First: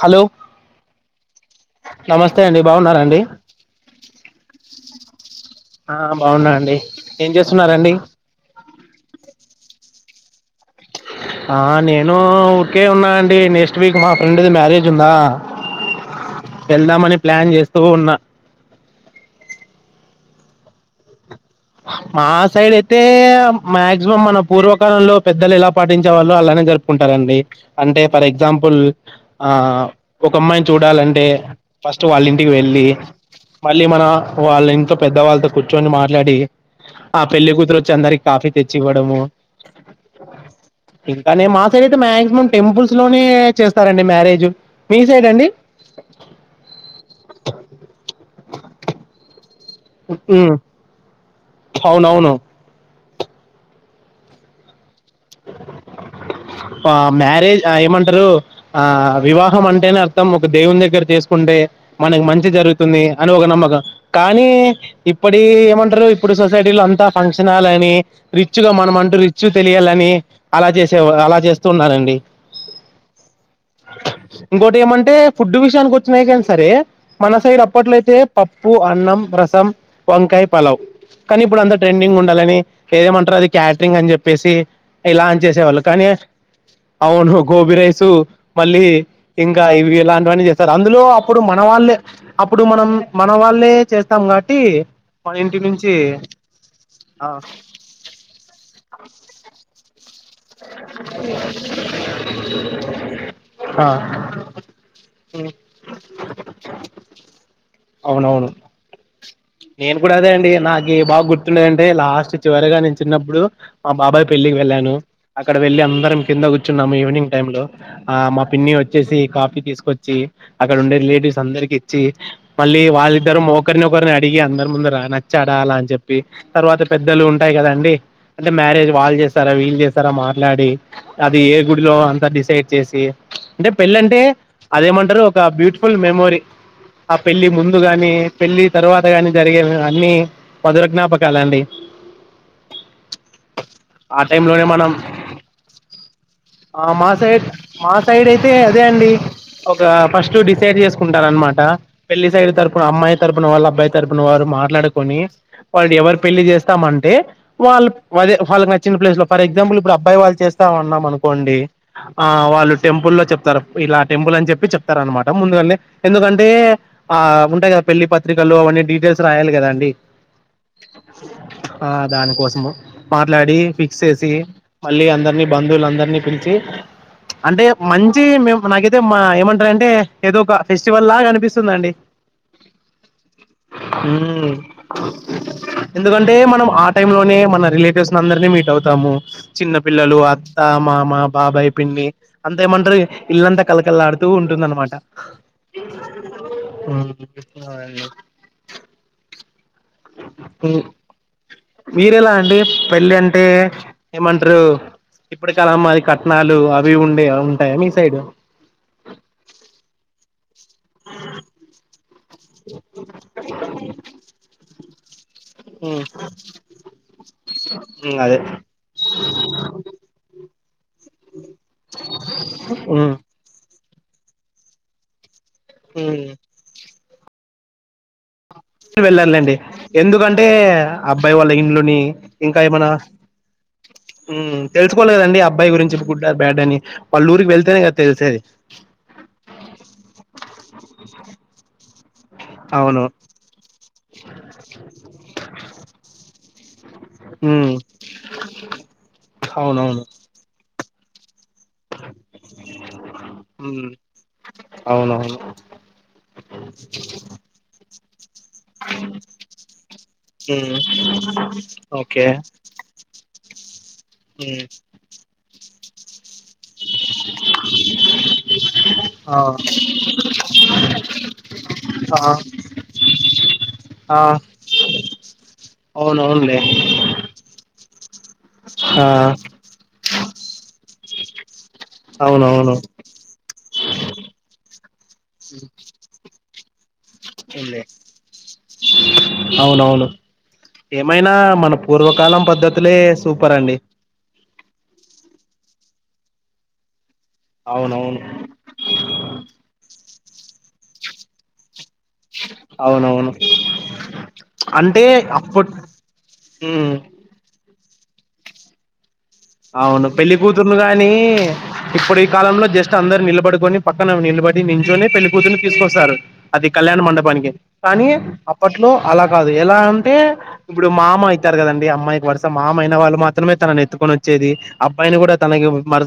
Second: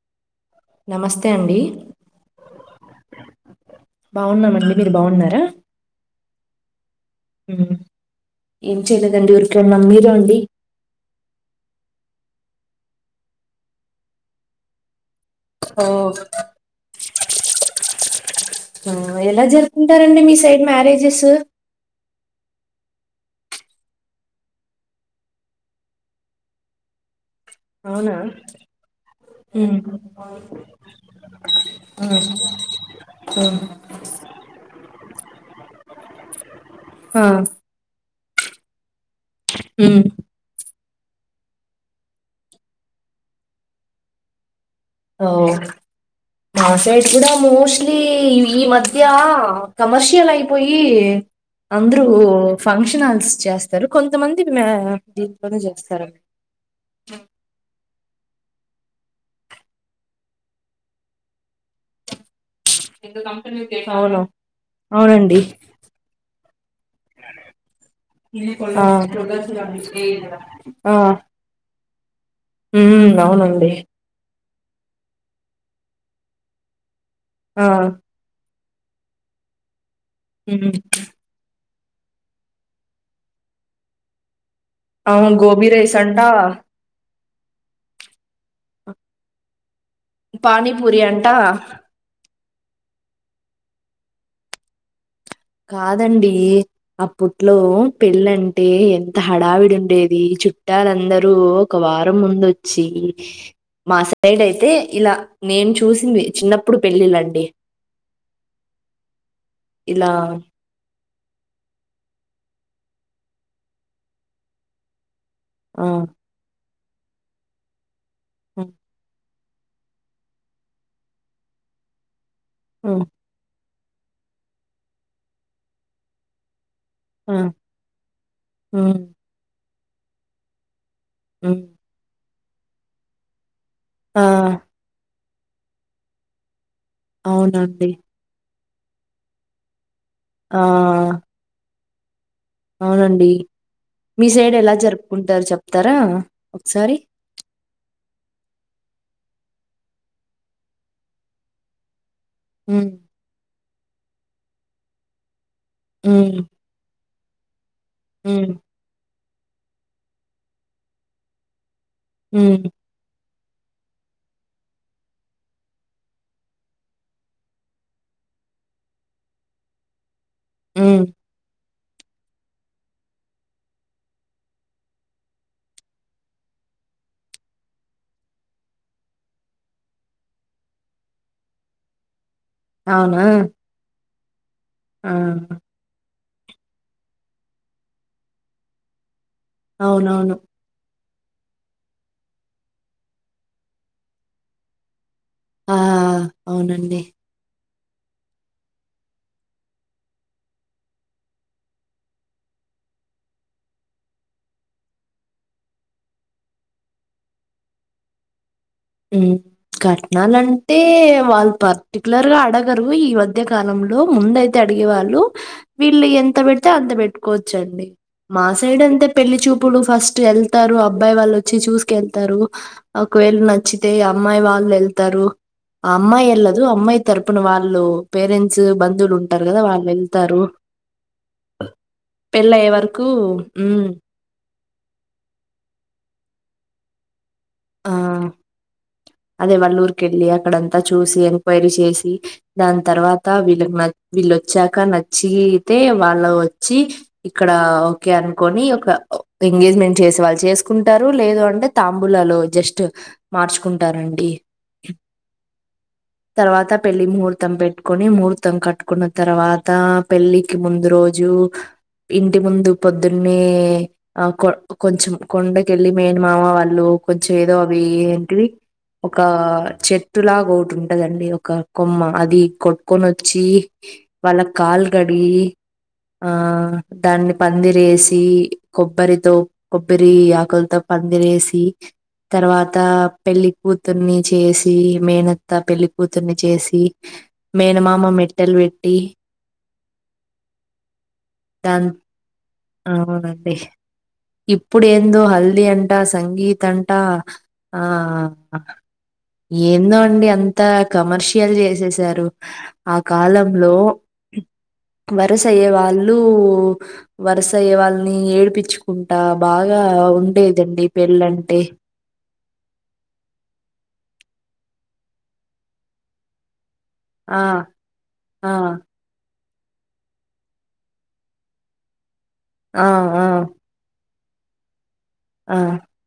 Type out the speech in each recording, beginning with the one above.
Hello నమస్తే అండి నమస్తే అండి బాగున్నారండి బాగున్నామండి మీరు బాగున్నారా బాగున్నాండి ఏం చేస్తున్నారండి తిన్నాం మీరు అండి ఆ నేను ఊరికే ఉన్నా అండి నెక్స్ట్ వీక్ మా ఫ్రెండ్ది మ్యారేజ్ ఉందా ఓ వెళ్దామని ప్లాన్ చేస్తూ ఉన్నా ఎలా జరుపుతుంటారండి మీ సైడ్ మ్యారేజెస్ మా సైడ్ అయితే మాక్సిమం మన పూర్వకాలంలో పెద్దలు ఎలా పాటించే వాల్లో అలానే జరుపుకుంటారండి అంటే అవునా ఫర్ ఎగ్జాంపుల్ ఆ మ్మ్. ఒక అమ్మాయిని చూడాలంటే ఆ ఫస్ట్ వాళ్ళ ఇంటికి వెళ్ళి ఆ, మళ్ళీ మన వాళ్ళ ఇంట్లో పెద్దవాళ్ళతో కూర్చొని మాట్లాడి ఆ పెళ్లికూతురు వచ్చి అన్ అందరికీ కాఫీ తెచ్చి ఇవ్వడము ఉమ్ ఇంకానే మా సైడ్ అయితే మాక్సిమం టెంపుల్స్ లోనే చేస్తారండి మ్యారేజు ఓ మా సైడ్ కూడా మోస్ట్లీ ఈ మధ్య కమర్షియల్ మ్మ్ అయిపోయి అందరూ అవునవును ఫంక్షన్ హాల్ చేస్తారు కొంతమంది మ్యా దీంట్లోనే చేస్తారు ఆ మ్యారేజ్ ఆ ఏమంటారు ఆ వివాహం అంటేనే అర్థం ఒక దేవుని దగ్గర చేసుకుంటే మనకు మంచి మంచి జరుగుతుంది అని ఒక నమ్మకం అవును కానీ అవునండి ఇప్పటి ఏమంటారు ఇప్పుడు సొసైటీలో అంతా ఫంక్షన్ హాల్ అని రిచ్ గా ఆ మనం అంటూ రిచ్ తెలియాలి అని అలా చేసే వారు అలా చేస్తున్నారండి డి ఉమ్ అవునండి ఇంకోటి ఏమంటే ఫుడ్ విషయానికి వచ్చినాయి కానీ సరే మన సైడ్ ఆ! అప్పట్లో అయితే పప్ పూ అన్నం, రసం వంకాయ హ్మ్. పలావ్ కానీ ఇప్పుడు అందరు ట్రెండింగ్ ఉండాలని ఏదేమంటారు అది క్యాటరింగ్ అని చెప్పేసి ఇలా అవును. అని గోబీ చేసేవాళ్ళు రైస్ కానీ అంట, అవును గోబి రైస్ మళ్ళీ ఇంకా ఇవి ఇలాంటివన్నీ చేస్తారు పానీపూరి అందులో అంట. అప్పుడు మన వాళ్ళే అప్పుడు మనం మన వాళ్ళే చేస్తాం కాబట్టి మన ఇంటి నుంచి కాదండి ఆ అప్పట్లో పెళ్ళంటే ఎంత హడావిడి ఉండేది చుట్టాలందరూ ఒక వారం ముందు వచ్చి. ఆ మా సైడ్ అయితే ఇలా నేను చూసింది. చిన్నప్పుడు పెళ్ళిళండి అవునవును నేను ఇలా, కూడా అదే అండి నాకు బాగా గుర్తుండదంటే లాస్ట్ చివరగా నేను చిన్నప్పుడు మా బాబాయ్ పెళ్లికి వెళ్ళాను. అక్కడ వెళ్ళలి ఆ! అందరం కింద కూర్చొ చున్నాము ఈవినింగ్ టైమ్ లో ఆ మా హ్మ్. పిన్ని వచ్చేసి కాఫ తీసుకొచ్చి అక్కడ ఉండే రిలేటివ్స్ అందరికి ఇచ్చి మళ్ హ్మ్. వాళ్ళిద్దరు మ ఒకరిని ఒకరిని అడిగి అందరి ముందు నచ్చడాల అని చెప్పి తర్వాత, పెద్దలు ఆ! ఉంటాయి కదండి అంటే మ్యారేజ్ హ్మ్. వాళ్ళు చేస్తారా వీళ్ళ చేస్త తర మాట్లాడి అది ఏ హ్మ్. గుడిలో అంత డిస్ సేట్ చేసి అంటే పెళ్ళ అంటే ఆ! అదేమంటారు బ్యూటిఫుల్ మెమోరి ఆ పెళ్ళి అవునండి. ముందుగాని పెళ్ళి తర్వాత కాగానీ జరిగే ఇన్ని ఆ! మదుర జ్ఞాపకాాల అండి. అవునండి ఆ మీ టైమ్ సైడ్ లోనే ఎలా మనం జరుపు ఆ మా సైడ్ మా సైడ్ అయితే అదే అండి ఒక ఫస్ట్ డిసైడ్ చేసుకుంటార అనమాట పెళ్లి సైడ్ తర్పు హ్మ్. అమ్మయి తర్పు వల్ అబ్బాయ తరపుున వారు మాట్లాడుకొని వాళ్ళు ఎవరు హ్మ్. పెళ్లి చేస్తామంటే వాళ్ళుదే హ్మ్. వాళ్ళకి నచ్చిన ప్లేస్ లో ఫర్ ఎక్సమ్ప్లె ఇప్పుడు అబ్బాయి వాళ్ళు చేస్తా ఉన్నాం అనుకోండి ఆ హ్మ్. వాళ్ళు టెంపుల్ లో చెప్ చెప్తారు ఇలా టెంపుల్ అని చెప్పి చెప్తారన్నమాట ముందుగానే ఎందుకంటే ఆ ఉంటాయి కదా పెళ్లి పత్రికలు అవన్నీ డీటెయిల్స్ రాయాలి కదా అండి ఊ ఆ దానికోసము మాట్లాడి ఫిక్స్ చేసి మళ్ళీ అందరినీ బంధువులు అందరినీ పిలిచి అంటే మంచి మే నాకైతే మా ఏమంటారంటే ఏదో ఒక ఫెస్టివల్ లాగా అనిపిస్తుందండి అవునా ఊ ఆ! ఎందుకం అంటే మనం ఆ టైం లోనే మన రిలేటివ్స్ అందరినీ మీట్ అవుతాము చిన్న పిల్లలు అవునవును. అత్త మామ బాబాయ్ పిన్ని అంతా ఏమంటారు ఇల్లంతా కలకళలాడుతూ ఉంటుందన్నమాట ఆ! ఊ అవునండి. అ [unintelligible] మీరెలా అండి పెళ్ళి అంటే ఏమంటరు ఇప్పటికాలమ్మాది కట్నాలు అవి ఉండే ఉంటాయా మీ సైడ్ ఊ కట్నాలు అం అంటే వాళ్ళు పర్టిక్యులర్ గా అ అడగరు ఈ మధ్య కాలంలో ముందు అయితే అడిగేవారు హలో ఉమ్ వీళ్ళు ఎంత పెడితే అంత పెట్టుకోవచ్చండి అదే మా సైడ్ అంతే పెళ్లి చూపులు ఫస్ట్ వెళ్తారు అబ్ అబ్బాయి వాళ్ళు వచ్చి చూసుకెళ్తారు ఉమ్ ఒకవేళ నచ్ నచ్చితే అమ్మాయి వాళ్ళు వెళ్తారు అమ్మాయి ఎల్లదు అమ్మాయి తరుపునవాళ్ హలో వెళ్ళాలి లేండి ఎందుకంటే అబ్బాయి వాళ్ళ ఇల్లుని ఇంకా పెళ్లయ్యే ఏమైనా వరకు హ్మ్. ఊ తెలుసుకోవాలి కదండి అబ్బాయి గురించి గుడ్డా బ్యాడ్ అని వాళ్ళ ఊరికి వెళ్తేనే ఆ కదా తెలిసేది అదే వల్లూర్కి ఎళ్ళి అక్కడంతా చూసి ఎంక్వైరీ చేసి దాని అవును తర్వాత వీళ్ళకి నా వీళ్ళొచ్చాక నచ్చి అతే వాళ్ళు వచ్చి ఇక్కడ ఉమ్ ఓకే అనుకొని ఒక ఎంగేజ్మెంట్ అవునవును చేసే వాళ్ళు చేసుకుం టారు లేదు అంటే తాంబులాలు జస్ట్ ఉమ్ మార్చుకుంటారండి అవునవును తర్వాత పెళ్లి ముహూర్తం పెట్ కొని ముహూర్తం కట్టుకున్న తర్వాత పెళ్ళికి ఉమ్ ముందు రోజూ ఓకే ఇంటి ముందు పొద్దున్న మే ఆ కొ ఉమ్ కొంచెం కొండ కళ్ మేన్ మావా వాని లో ఏదో అవి ఏంటి ఒక ఆ చెట్టులాగా ఒకటి ఉంటదండి ఒక కొమ్మ ఆ అది కొట్టుకొని వచ్చి ఆ వాళ్ళ కాలు కడిగి ఆ అవునవునులే దాన్ని పందిరి దేశీ ఆ కొబ్బరితో కొబ్బరి ఆకులతో పందిర వేసి అవునవును తర్వాత పెళ్ళి కూతుర్ని చేసి మేనత్తా పెళ్లి కూతుర్ని చేసి మేన ఉంది మామ మట్ టెల్ వెట్టి. అవునవును ఏమైనా మన దాని పూర్వకాలం పద్ధతి. అవునండి ఇప్పుడు ఎందో. హల్ది అంటా సంగీత్ అంటా. ఆ అవునవును ఏందో అండి అ. అంతా కమర్షియల్ చేసే ారు ఆ అవునవును కాలంలో అంటే వరుస అయ్యే అప్పట్ వాళ్ళు మ్మ్ సైేవా ని ఏడ్పించుకుంట అవును పెళ్లి కూతురులు కాగాని పెళ్ళంటే. ఇప్పుడు ఈ కాలంలో జస్ట్ అందరు నిలబడుకొని పక్కన నిలబడి నించునే పెళ్లిికూతురుని తీసుకొస్తారు అది కళ్యాణ ఆ! మండపానికి కానీ ఆ! అప్పట్లో అలా కాదు ఎలా అంటే ఇప్పుడు మా అమ అవుతారు కదండి అమ్మాయికి వర్ ఆ! మామైన వాళ్ళు ఆ! మాత్రమే తన ఎత్తుకుొని చెది అబ్బాయిని కూడా ఆ! తనకి మ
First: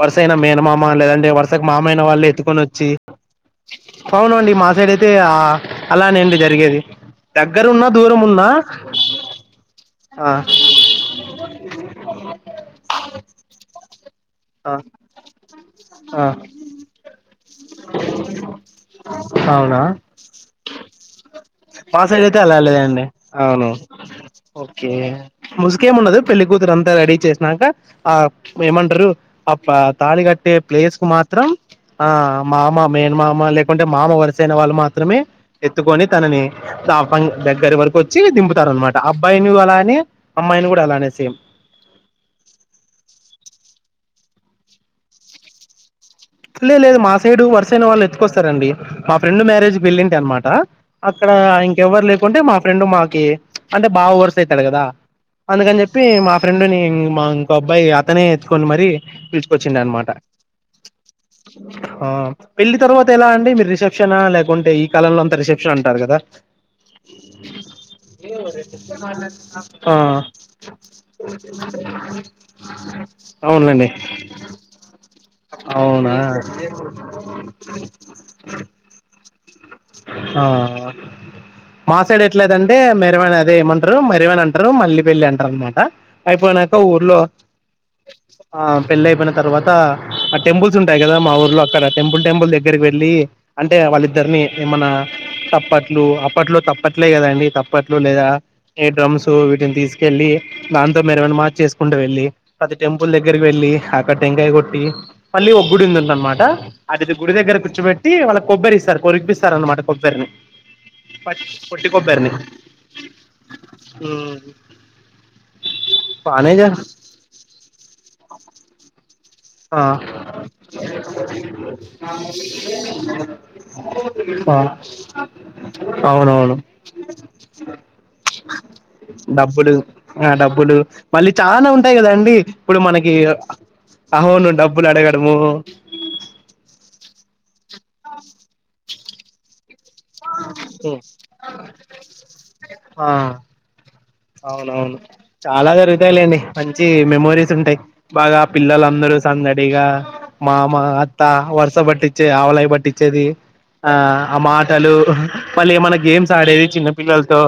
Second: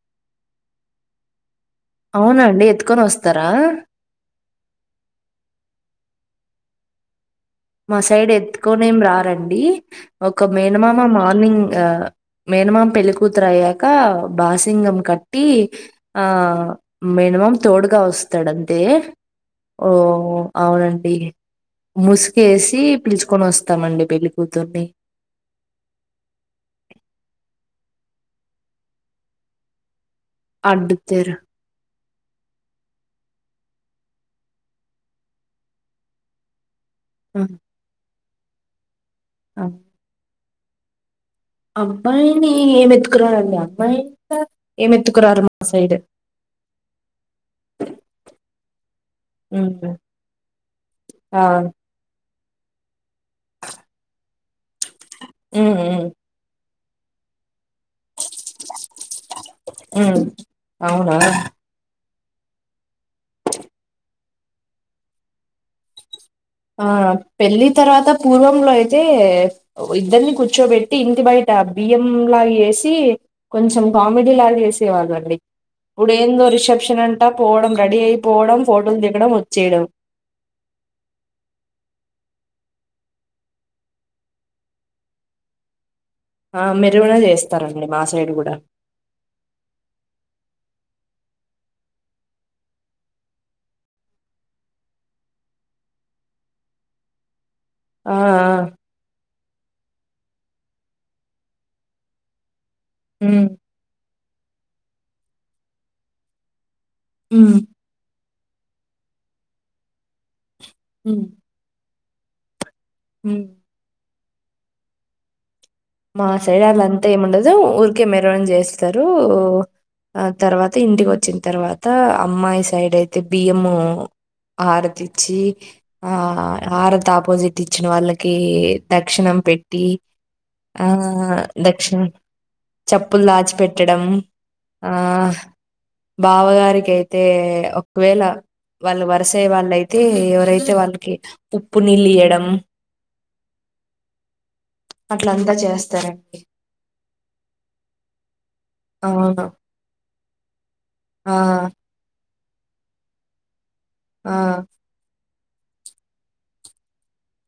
వరుసైన మేనమామా లేదంటే వ అస మామయిైన వాళ్ళు ఎత్తుకొని అవునండి వచ్చి వస్తారా? అవునుండి మా సైడ్ అయితే అలానేండి జ తగేది మా సైడ్ ఎత్తుకొనేం రారంండి ఆ ఒక మేనమామ మార్నింగ్ మేనమామ పెళ్ళికూతురు అయ్యాక ఆ బాసింగం కట్టి అ ఆ మేనమామ తోడుగా వస్తాడుంతే అవునా ఓ అవునండి ముసు అ అలా లేదండి అవును పెళ్ళికూతుర్ని. ఓకే ముసుకేమి ఉండదు పెళ్లి కూతురు అంతా రెడీ చేస్త ఆ ఏమంటరు అ తాళి కట్టే ప్లేస్ కు అడ్డుతెర మాత్రం ఆ మామ మేన్ మామ లే అంటే మామ వరుసైన వాళ్ళు మాత్రమే ఎత్తుకొని తనని ఆ! దగ్గర వరకు చి దింబతారా అబ్బాయిని ఆ! వాలని అమ్మాయిని కూడా అలానే సేమ్ అబ్బాయిని ఏం ఎత్తుకురారుండి అమ్మాయింట ఏంమెత్తుకురారు మా సైడ్ లే లేదు మా సైడు వరుసైన వాళ్ళు ఎత్తుకొస్తారంండి. మా ఫ్రెండ్ ఉమ్ మ్యారేజ్ పెళ్లివుండే అనమాట అక్కడ ఆ ఇంకెవ్వరు లే. కుంటే మా ఫ్రెండ్ మాకి అంటే బావ వరస అవుతాడు కదా ఉమ్ అందుకని చెప్పి ఉమ్ మా ఫ్రెండ్ని మ ఒక అబ్బాయి అతనే ఎత్తుకొని మరి పిచుకొచ్చిడు అనమాట ఉమ్ అవునా హ పెళ్ళలి తర్వాత ఎలా అండి. మీరు రిసెప్షనా లేకుంటే ఈ కాలంలో అంత రిసెప్షన్ అంటారు. కదా ఆ పెళ్ళి తర్వాత పూర్వంలో అయితే ఆ ఇద్దరిని కూర్చోబెట్టి ఇంటి బయట బియ్యం లాగా చేసి కొంచెం అవునులేండి కామెడీ లాగా చేసేవాళ్ళండి. అవునా ఇప్పుడేందో రిసెప్షన్ అంటా పోవడం రెడీ అయిపోవడం ఫోటోలు దిగడం వచ్చేయడం. మాసాడు ఎట్లేదంటే మెరవన అదే ఏమంటారు మెరవన అంటారు మళ్ళీ పెళ్లి అంటారు అనమాట ఆ అయిపోయినాక మెరుగున ఊర్లో చేస్తారండి మా సైడ్ కూడా ఆ పెళ్ళి అయిపోయిన తర్వాత టెంపుల్స్ ఉంటాయి కదా మా ఊర్లో అక్కడ టెంపుల్ టెంపుల్స్ దగ్గరకి వెళ్ళి అంటే వాళ్ళిద్దరిని ఏమైన్నా తప్పట్లు అప్పట్లో తప్పట్లే కదా అండి తప్ప ప్పట్లు ఆ లేదా ఆ ఈ డ్రమ్స్ వీటిని తీసుకు వెళ్ళి దాంతో మరమనా మాచ చేసుకుంటూ వెళ్ళి అతి టెంపుల్ ఉమ్ దగ్గరికి వెళ్ళి కట్టెంకాయ కొట్టి మళ్ళీ ఒగ్గుడిందుంట అనమాట అది గుడి ఉమ్ దగ్గర కూచపెట్టి నా వాళ్ళ కొబ్బరి సార్ కొరిపిస్తార్ అన్నమాట కొబ్బరిని ప పటి కొబ్బర్ని హ ఆ మా శైరాళ్ళ అంతా ఏము ఉండదు ఊరికే మెరం చేస్తారు ఆ తర్వాత ఇంటికి వచ్చిన తర్వాత అమ్మాయి సైడ్ అయితే బియ్యము ఆ హారతి ఇచ్చి. ఆ అవునవును హారతి ఆపోజిట్ ఇచ్చిన వాళ్ళకి దక్షిణం పెట్టి. లు ఆ మళ్ళీ చాలా ఉంటాయి దక్షిణం కదా అండి ఇప్పుడు మనకి చెప్పులు దాచిపెట్టడం అహోను డబ్బులు ఆ అడగడము బావగారికైతే ఒకవేళ వాళ్ళు వరసే వాలై తే ఎవరైతే వాళ్ళకి ఉప్పు నీళ్ళు ఇయడం ఆ అవునవును చాలా జరుగుతాయిలేండి చేస్తారండి. మంచి మెమోరీస్ ఉంటాయ్ బాగా పిల్లలందరూ అవును. సందడిగా మామ అత్తా ఆ! వరుస బట్టి చ్ తే ఆవలయి పట్టిచేది ఆ ఆ మాటలు మళ్ళీ మనకి గేమ్స్ ఆడేది చిన్నపిల్లలతో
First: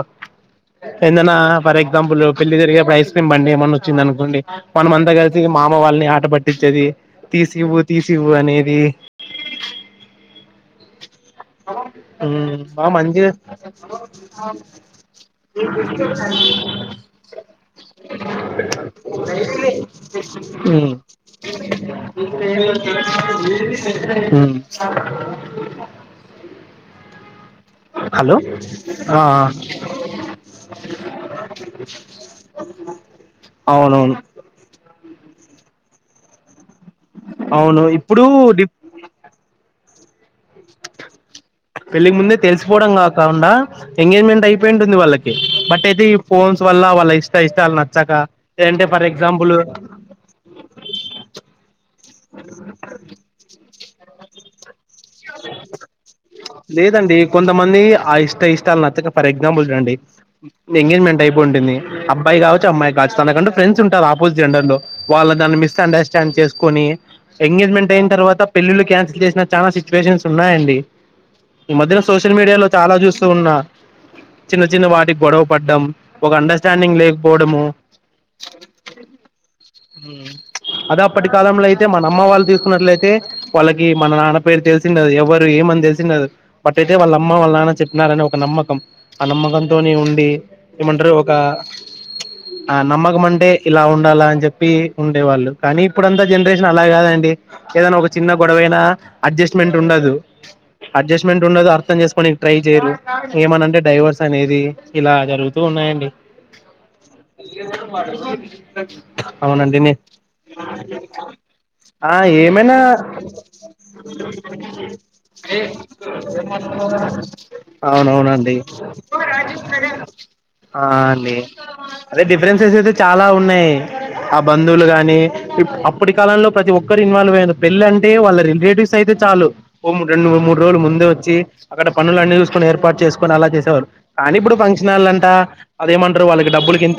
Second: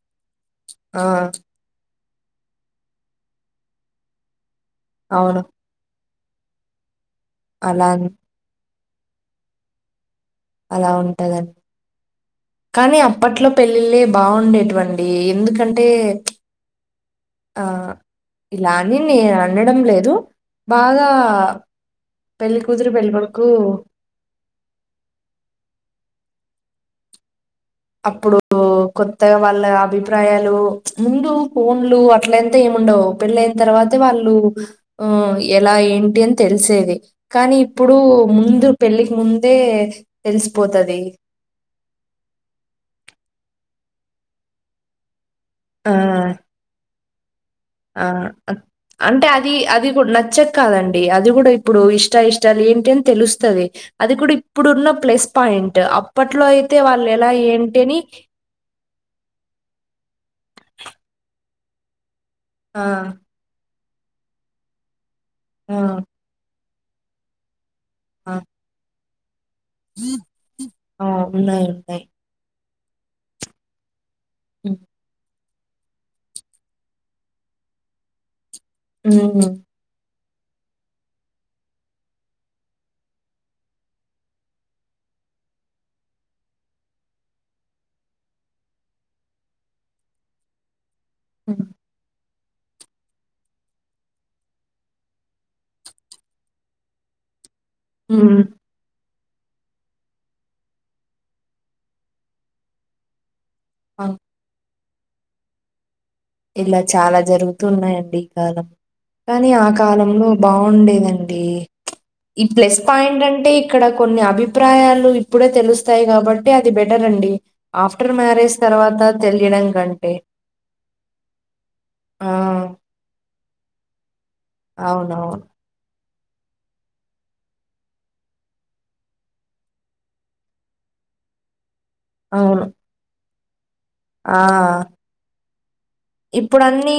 ఆ ఎగ్జాంపుల్ పెళ్లి జరిగినప్పుడు ఐస్ క్రీమ్ ఏమన్నా వచ్చంది అనుకోండి మనంమంతా కలిసి అవును. ఇగ మామ వాళ్ళని ఆ ట పట్టిచ్చేది తీసివ్వు అలా తీసివ్వు అనేది అలా ఉం తగన్ ఆమ్ బా మంచిగ బావుండేటివండి. ఆ ఇలాని నేను అనడం లేదు బాగా పెళ్లికూతురు పెళ్ళికొడుకు అప్పుడు హలో ఆ కొత్తగా వాళ్ళ అభిప్రాయాలు మ్చ్ ముందు ఫోన్లు అట్లేంత ఏముండవు పెళ్ళైన తర్వాతే అవునవును వాళ్ళు ఆ ఎలా ఏంటి అని తెలిసే తే కానీ ఇప్పుడు ముందు పెళ్ళికి ముందే తెలిసిపోతాది పెళ్లికి ముందే తెలిసిపోవడం కాకండా ఎంగేజ్మెంట్ అయిపోయి ఉంటుంది వాళ్ళకి కే బట్ అయితే ఈ ఫోన్స్ వల్ల వాళ్ళ ఇష్ ఆ ఆ అంటే అది ఎగ్జాంపుల్ అది నచ్చక కాదండి అది కూడా ఇప్పుడు ఇష్ ఇష్ట ఇష్టాలు ఏంటి అని తెలుస్తది అది కూడా ఇప్పుడున్న ప్లస్ పాయింట్ అప్పట్లో అయితే వాళ్ళు లేదండి ఎలా ఏంటి కొంతమంది అని ఆ ఇష్ట ఇష్టాలు నచ్చక ఫర్ కొంటిని అబ్బయి కావచ్చు ఆ! అమ్మాయి కాచ్చు తనకంటు ఫ్రెండ్స్ ఆపోజిట్ జండర్ లో వాళ్ళ దాన్ని ఆ! మిస్ అండర్స్టాండ్ చేస్ కొని ఎంగేజ్మెంట్ పెళ్ళి అయినా ఆ! తరువాత పెళ్ళిలు కాన్సల్ చాలా సిచ్యువేషన్స్ ఉన్నాయండి ఆ! ఉన్నాయి. ఈ మధ్యలో ఉన్నాయి. సోషల్ మీడియాలో చాలా చూస్తూ ఉన్నా చిన్న హ్మ్. చిన్న వాటికి గొడవ పడ్డం ఒక అండర్స్టాండింగ్ లేకపోవడము హ్మ్. అదే అప్పటి కాలంలో ఐతే అయితే మన అమ్మ వాళ్ళు తీసుకున్నట్లయితే వాళ్ళకి మన నాన్న పేరు తెలిసిండది ఎవరు ఏమని తెలిసిండదు బట్ అయితే వాళ్ళ అమ్మ వాళ్ళ నాన్న చెప్పినారని ఒక నమ్మకం ఆ నమ్మకంతోని ఉండి ఏమంటారు ఒక హ్మ్. ఆ నమ్మకంమంటే ఇలా ఉండాలా అని చెప్పి ఉండేవాళ్ళు కానీ ఇప్పుడంతా జనరేషన్ నేన్ అలా కాదండి ఏదనా ఒక చిన్న హ్మ్. గొడవైనా అడ్జస్ట్మెంట్ ఉండదు అడ్జస్ట్మెంట్ ఉండదు అర్థం చేసుకోనికి ట్రై చేయరు ఏమన అంటే అవును. డైవర్స్ అనేది ఇలా జరుగుతూ ఉన్నాయండి ఇలా చాలా జరుగుతుూ ఉన్నాయండి ఈ కాలం కానీ ఆ అవునండి నే కాలంలో బాగుండేదండి ఆ ఈ ప్లస్ ఏమైనా పాయింట్ అంటే ఇక్కడ కొన్ని అభిప్రాయాలు ఇప్పుడే తెలుస్తాయి కాబట్టి అది బెటర్ అండి ఆఫ్టర్ మ్యారేజ్ అవునవునండి తర్వాత తెలియడం కంటే ఆ అదే ఆ డిఫరెన్సెస్ అయితే చాలా ఉన్నాయి ఆ బంధువులు గాని అవునవును ఇప్పటి కాలంలో ప్రతి ఒక్కరు ఇన్వాల్వ్ అయ్యారు పెళ్ళి అంటే వాళ్ళ రిలేటివ్స్ అయితే చాలు ఓ రెండు మూడు రోజులు ముందు వచ్చి అక్కడ పనులు అన్నీ అవును చూసుకోని ఏర్పాటు చేసు కొన్ని అలా చేసేవారు కానీ ఆ ఇప్పుడు ఫంక్షన్ళంటా అదేమన్నా ఇప్పుడు అన్నీ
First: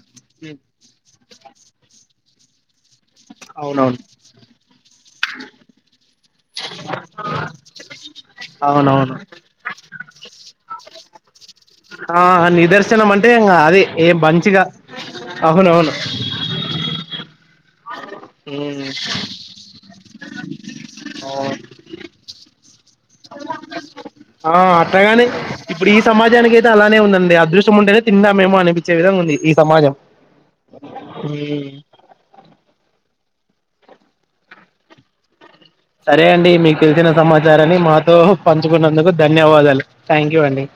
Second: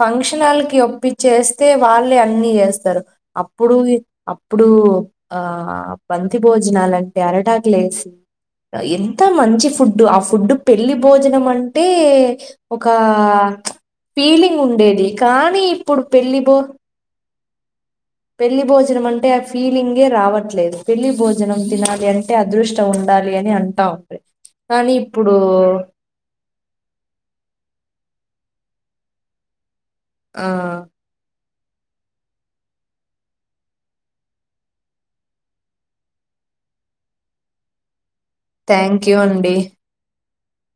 ఫంక్షన్కాలకి ఒప్పిచ్చేస్తే వాళ్ళే అన్ని ఎయెస్తారు అప్పుడు అవునవును అప్పుడు ఆ బంతి భోజనాలంటే అరి టాకులేసి అవునవును ఎంత మంచి ఫుడ్డు ఇప్పుడు పెళ్ళి భోజనం అంటే ఆ నిదర్ ఒక ఫీలింగ్ ఉండేది కానీ అవునవును ఇప్పుడు పెళ్ళి బో పెళ్లి మ్మ్ భోజనం అంటే ఆ ఫీలింగ్ అే రావట్లేదు పెళ్లి అవును భోజనం తినాలి అంటే అదృష్టం ఉండాలి అని అంటాం ఆ అట్గాని ఇప్పుడు ఈ సమాజానికి అయితే అలానే ఉందండి అదృష్ట్యం ఉంటేనే తింద ఏమో అనిపించే విధంగా ఉంది ఈ సమాజం ఆ సరే అండి మీకు తెలిసిన సమాచారాన్ని మాత్ తో థ్యాంక్ పంచుకున్నందుకు యూ అండి ధన్యవాదాలు థ్యాంక్ యు అని